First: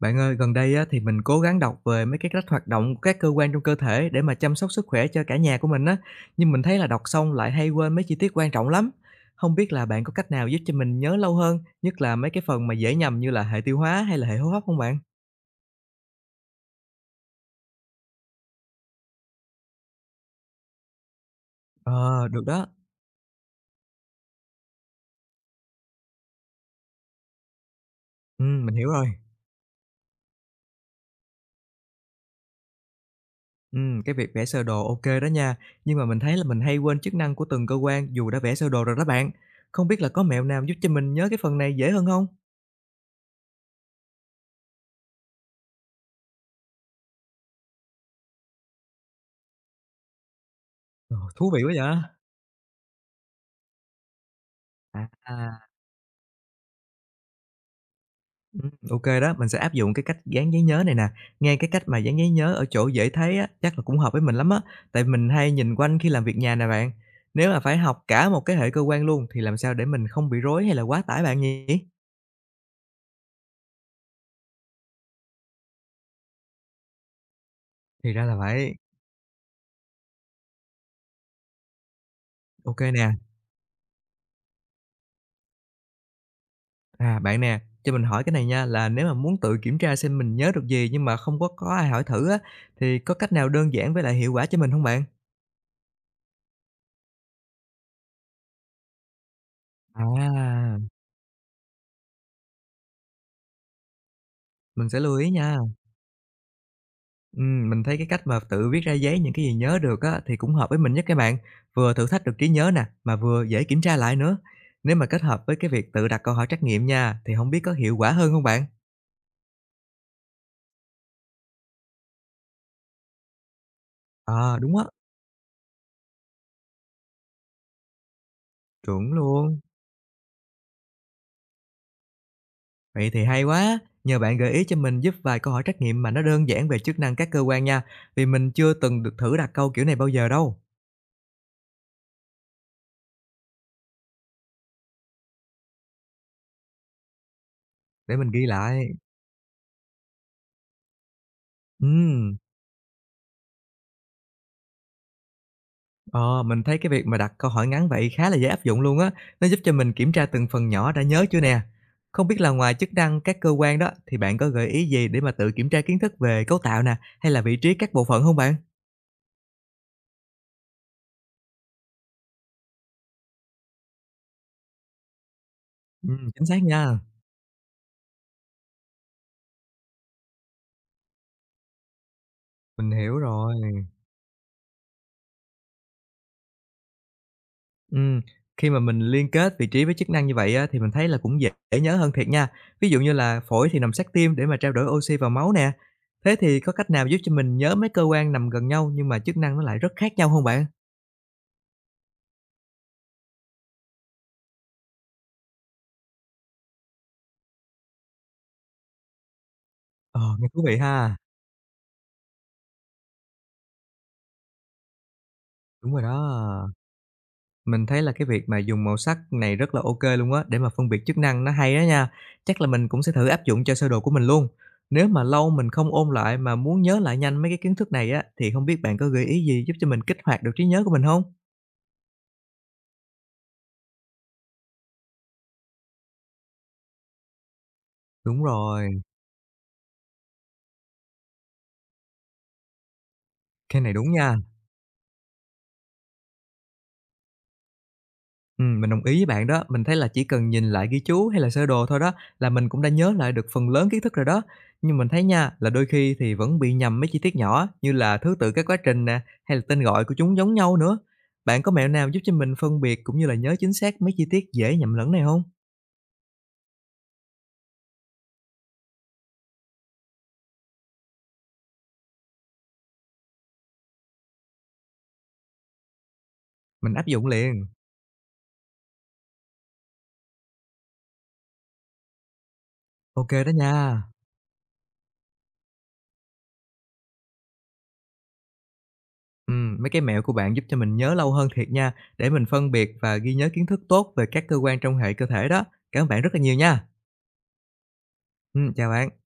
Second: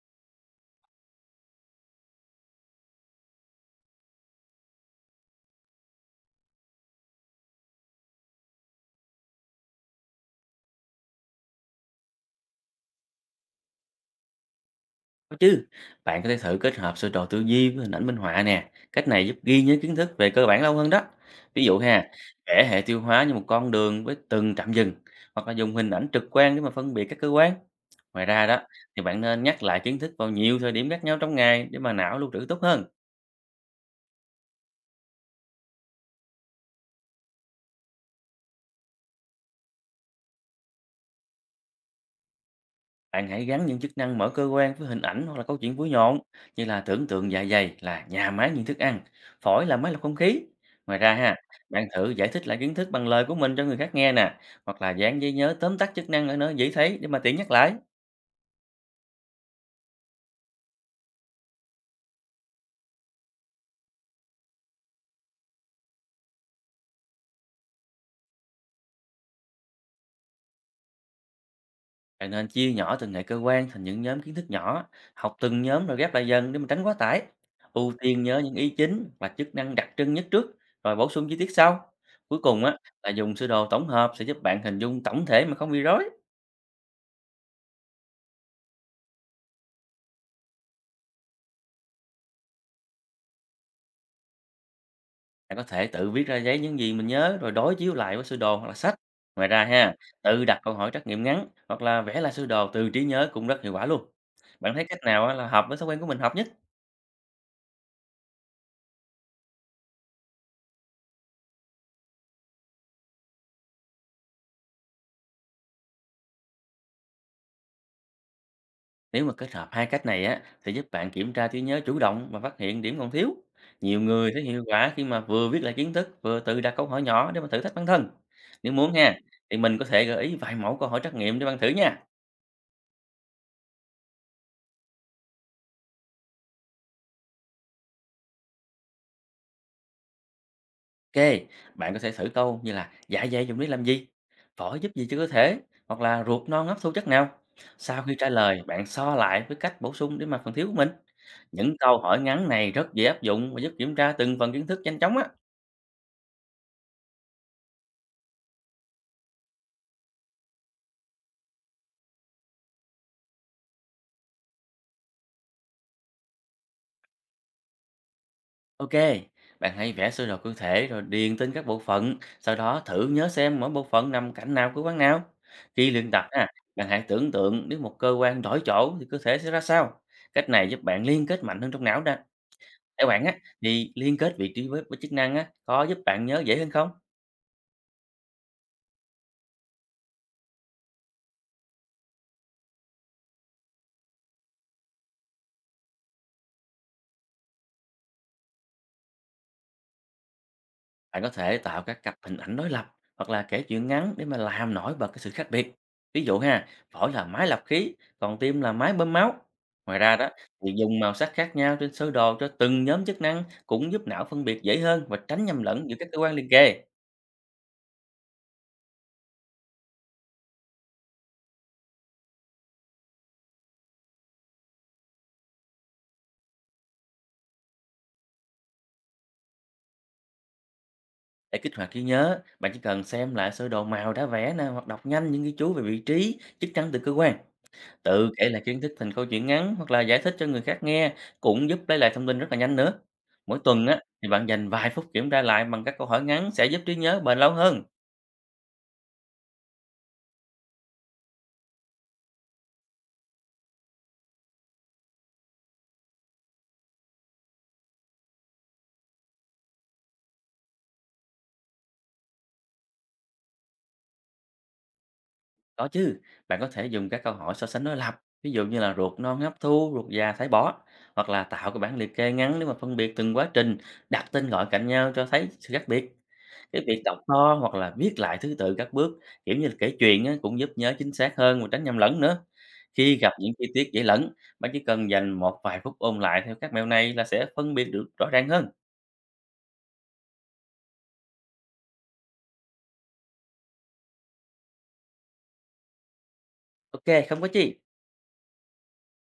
Bạn ơi, gần đây á, thì mình cố gắng đọc về mấy cái cách hoạt động của các cơ quan trong cơ thể để mà chăm sóc sức khỏe cho cả nhà của mình á. Nhưng mình thấy là đọc xong lại hay quên mấy chi tiết quan trọng lắm. Không biết là bạn có cách nào giúp cho mình nhớ lâu hơn, nhất là mấy cái phần mà dễ nhầm như là hệ tiêu hóa hay là hệ hô hấp không bạn? Có chứ, bạn có thể thử kết hợp sơ đồ tư duy với hình ảnh minh họa nè. Cách này giúp ghi nhớ kiến thức về cơ bản lâu hơn đó. Ví dụ ha, Ờ, được vẽ đó. hệ tiêu hóa như một con đường với từng trạm dừng, hoặc là dùng hình ảnh trực quan để mà phân biệt các cơ quan. Ngoài Ừ, ra đó, mình hiểu thì rồi. bạn nên nhắc lại kiến thức vào nhiều thời điểm khác nhau trong ngày để mà não lưu trữ tốt hơn. Ừ, cái việc vẽ sơ đồ ok đó nha. Nhưng mà mình thấy là mình hay quên chức năng của từng cơ quan dù đã vẽ sơ đồ rồi đó bạn. Không biết là có mẹo nào giúp cho mình nhớ cái phần này dễ hơn không? Bạn hãy gắn những chức năng mở cơ quan với hình ảnh hoặc là câu chuyện vui nhộn, như là tưởng tượng dạ dày là nhà máy những thức ăn, phổi là máy lọc không khí. Ngoài ra Ờ, ha, thú vị quá bạn vậy. thử giải thích lại kiến thức bằng lời của mình cho người khác nghe nè, hoặc là dán giấy nhớ À, tóm tắt chức năng ở nơi dễ thấy để mà tiện nhắc lại. Ô đó, mình sẽ áp dụng cái cách dán giấy nhớ này nè. Nghe cái cách mà dán giấy nhớ ở chỗ dễ thấy á, chắc là cũng hợp với mình lắm á, tại mình hay nhìn quanh khi làm việc nhà nè bạn. Nếu mà phải học cả một cái hệ cơ quan luôn thì làm sao để mình không bị rối hay là quá tải bạn nhỉ? Bạn nên chia nhỏ từng hệ cơ quan thành những nhóm kiến thức nhỏ, học từng nhóm rồi ghép lại dần để mà tránh quá tải. Ưu Thì tiên ra là nhớ những ý vậy. chính và chức năng đặc trưng nhất trước, rồi bổ sung chi tiết sau. Cuối cùng á, OK là nè. dùng sơ đồ tổng hợp sẽ giúp bạn hình dung tổng thể mà không bị rối. À, bạn nè, cho mình hỏi cái này nha, là nếu mà muốn tự kiểm tra xem mình nhớ được gì nhưng mà không có ai hỏi thử á, thì có cách nào đơn giản với lại hiệu quả cho mình không bạn? Bạn có thể tự viết ra giấy những gì mình nhớ rồi đối chiếu lại với sơ đồ hoặc là sách. Ngoài ra ha, tự đặt câu À, hỏi trắc nghiệm ngắn hoặc là vẽ lại sơ đồ từ trí nhớ cũng rất hiệu quả luôn. Bạn thấy mình cách sẽ lưu nào ý á là nha. hợp với thói quen của mình hợp nhất? Mình thấy cái cách mà tự viết ra giấy những cái gì nhớ được á, thì cũng hợp với mình nhất các bạn, vừa thử thách được trí nhớ nè, mà vừa dễ kiểm tra lại nữa. Nếu mà kết hợp với cái việc tự đặt câu hỏi trắc nghiệm nha, thì không biết có hiệu quả hơn không bạn? Nếu mà kết hợp hai cách này á thì giúp bạn kiểm tra trí nhớ chủ động và phát hiện điểm còn thiếu. Nhiều người thấy Ờ, hiệu đúng á, quả khi mà vừa viết lại kiến thức vừa tự đặt câu hỏi nhỏ để mà thử thách bản thân. Nếu muốn chuẩn ha, thì luôn. mình có thể gợi ý vài mẫu câu hỏi trắc nghiệm để bạn thử nha. Vậy thì hay quá, nhờ bạn gợi ý cho mình giúp vài câu hỏi trắc nghiệm mà nó đơn giản về chức năng các cơ quan nha, vì mình chưa từng được thử đặt câu kiểu này bao giờ đâu, OK, bạn có thể thử câu như là "Dạ dày dùng để làm gì?", "Phổi giúp gì cho cơ thể?" hoặc là "Ruột non hấp thu chất nào?". Sau khi để trả mình ghi lời, bạn lại. so lại với cách bổ sung để mà phần thiếu của mình. Những câu hỏi Ừm. ngắn này rất dễ áp dụng và giúp kiểm tra từng phần kiến thức nhanh chóng á. Ờ, mình thấy cái việc mà đặt câu hỏi ngắn vậy khá là dễ áp dụng luôn á, nó giúp cho mình kiểm tra từng phần nhỏ đã nhớ chưa nè. Không biết là ngoài chức năng các cơ quan đó thì bạn có gợi ý gì để mà tự kiểm tra kiến thức về cấu tạo nè, hay là vị trí các bộ phận không bạn? OK, bạn hãy vẽ sơ đồ cơ thể rồi điền tên các bộ phận, sau đó thử nhớ xem mỗi bộ phận nằm cạnh nào của quán nào. Khi luyện tập ha, Chính xác bạn nha, hãy tưởng tượng nếu một cơ quan đổi chỗ thì cơ thể sẽ ra sao. Cách này giúp bạn liên kết mạnh hơn trong não đó. mình Theo hiểu bạn á, rồi. thì liên kết vị trí với chức năng á, có giúp bạn nhớ dễ hơn không? Ừm, khi mà mình liên kết vị trí với chức năng như vậy á thì mình thấy là cũng dễ nhớ hơn thiệt nha. Ví dụ như là phổi thì nằm sát tim để mà trao đổi oxy vào máu nè. Thế thì có cách nào giúp cho mình nhớ mấy cơ quan nằm gần nhau nhưng mà chức năng nó lại rất khác nhau không bạn? Bạn có thể tạo các cặp hình ảnh đối lập hoặc là kể chuyện ngắn để mà làm nổi bật cái sự khác biệt. Ví dụ ha, phổi là máy lọc khí, còn tim là máy bơm máu. Ngoài ra Ờ, đó, nghe thú thì vị dùng màu ha. sắc khác nhau trên sơ đồ cho từng nhóm chức năng cũng giúp não phân biệt dễ hơn và tránh nhầm lẫn Đúng giữa rồi các cơ quan liền đó. kề. Mình thấy là cái việc mà dùng màu sắc này rất là ok luôn á, để mà phân biệt chức năng nó hay đó nha. Chắc là mình cũng sẽ thử áp dụng cho sơ đồ của mình luôn. Nếu mà lâu mình không ôn lại mà muốn nhớ lại nhanh mấy cái kiến thức này á, thì không biết bạn có gợi ý gì giúp cho mình kích hoạt được trí nhớ của mình không? Để kích hoạt trí nhớ, bạn chỉ cần xem lại sơ đồ màu đã vẽ nè, hoặc đọc nhanh những ghi chú về vị trí, chức năng từ cơ quan. Tự Đúng kể lại kiến thức rồi, thành câu chuyện ngắn hoặc là giải thích cho người khác nghe cũng giúp lấy lại thông tin rất là nhanh nữa. Mỗi cái tuần này á, đúng thì nha. bạn dành vài phút kiểm tra lại bằng các câu hỏi ngắn sẽ giúp trí nhớ bền lâu hơn. Mình đồng ý với bạn đó. Mình thấy là chỉ cần nhìn lại ghi chú hay là sơ đồ thôi đó là mình cũng đã nhớ lại được phần lớn kiến thức rồi đó. Nhưng mình thấy nha, là đôi khi thì vẫn bị nhầm mấy chi tiết nhỏ như là thứ tự các quá trình nè, hay là tên gọi của chúng giống nhau nữa. Bạn có mẹo nào giúp cho mình phân biệt cũng như là nhớ chính xác mấy chi tiết dễ nhầm lẫn này không? Có chứ, bạn có thể dùng các câu hỏi so sánh đối lập, ví dụ như là ruột non hấp thu, ruột già thải bỏ, hoặc là tạo cái bảng liệt kê ngắn để mà phân biệt từng quá trình, đặt tên gọi cạnh nhau cho thấy sự khác biệt. Cái Mình việc áp đọc dụng to liền. hoặc là viết lại thứ tự các bước, kiểu như là kể chuyện á, cũng giúp nhớ chính xác hơn và tránh nhầm lẫn nữa. Khi gặp OK đó những chi tiết nha. dễ lẫn, bạn chỉ cần dành một vài phút ôn lại theo các mẹo này là sẽ phân biệt được rõ ràng hơn. Mấy cái mẹo của bạn giúp cho mình nhớ lâu hơn thiệt nha, để mình phân biệt và ghi nhớ kiến thức tốt về các cơ quan trong hệ cơ thể đó. Cảm ơn bạn rất là nhiều nha. Ok, không có chi. Chào bạn.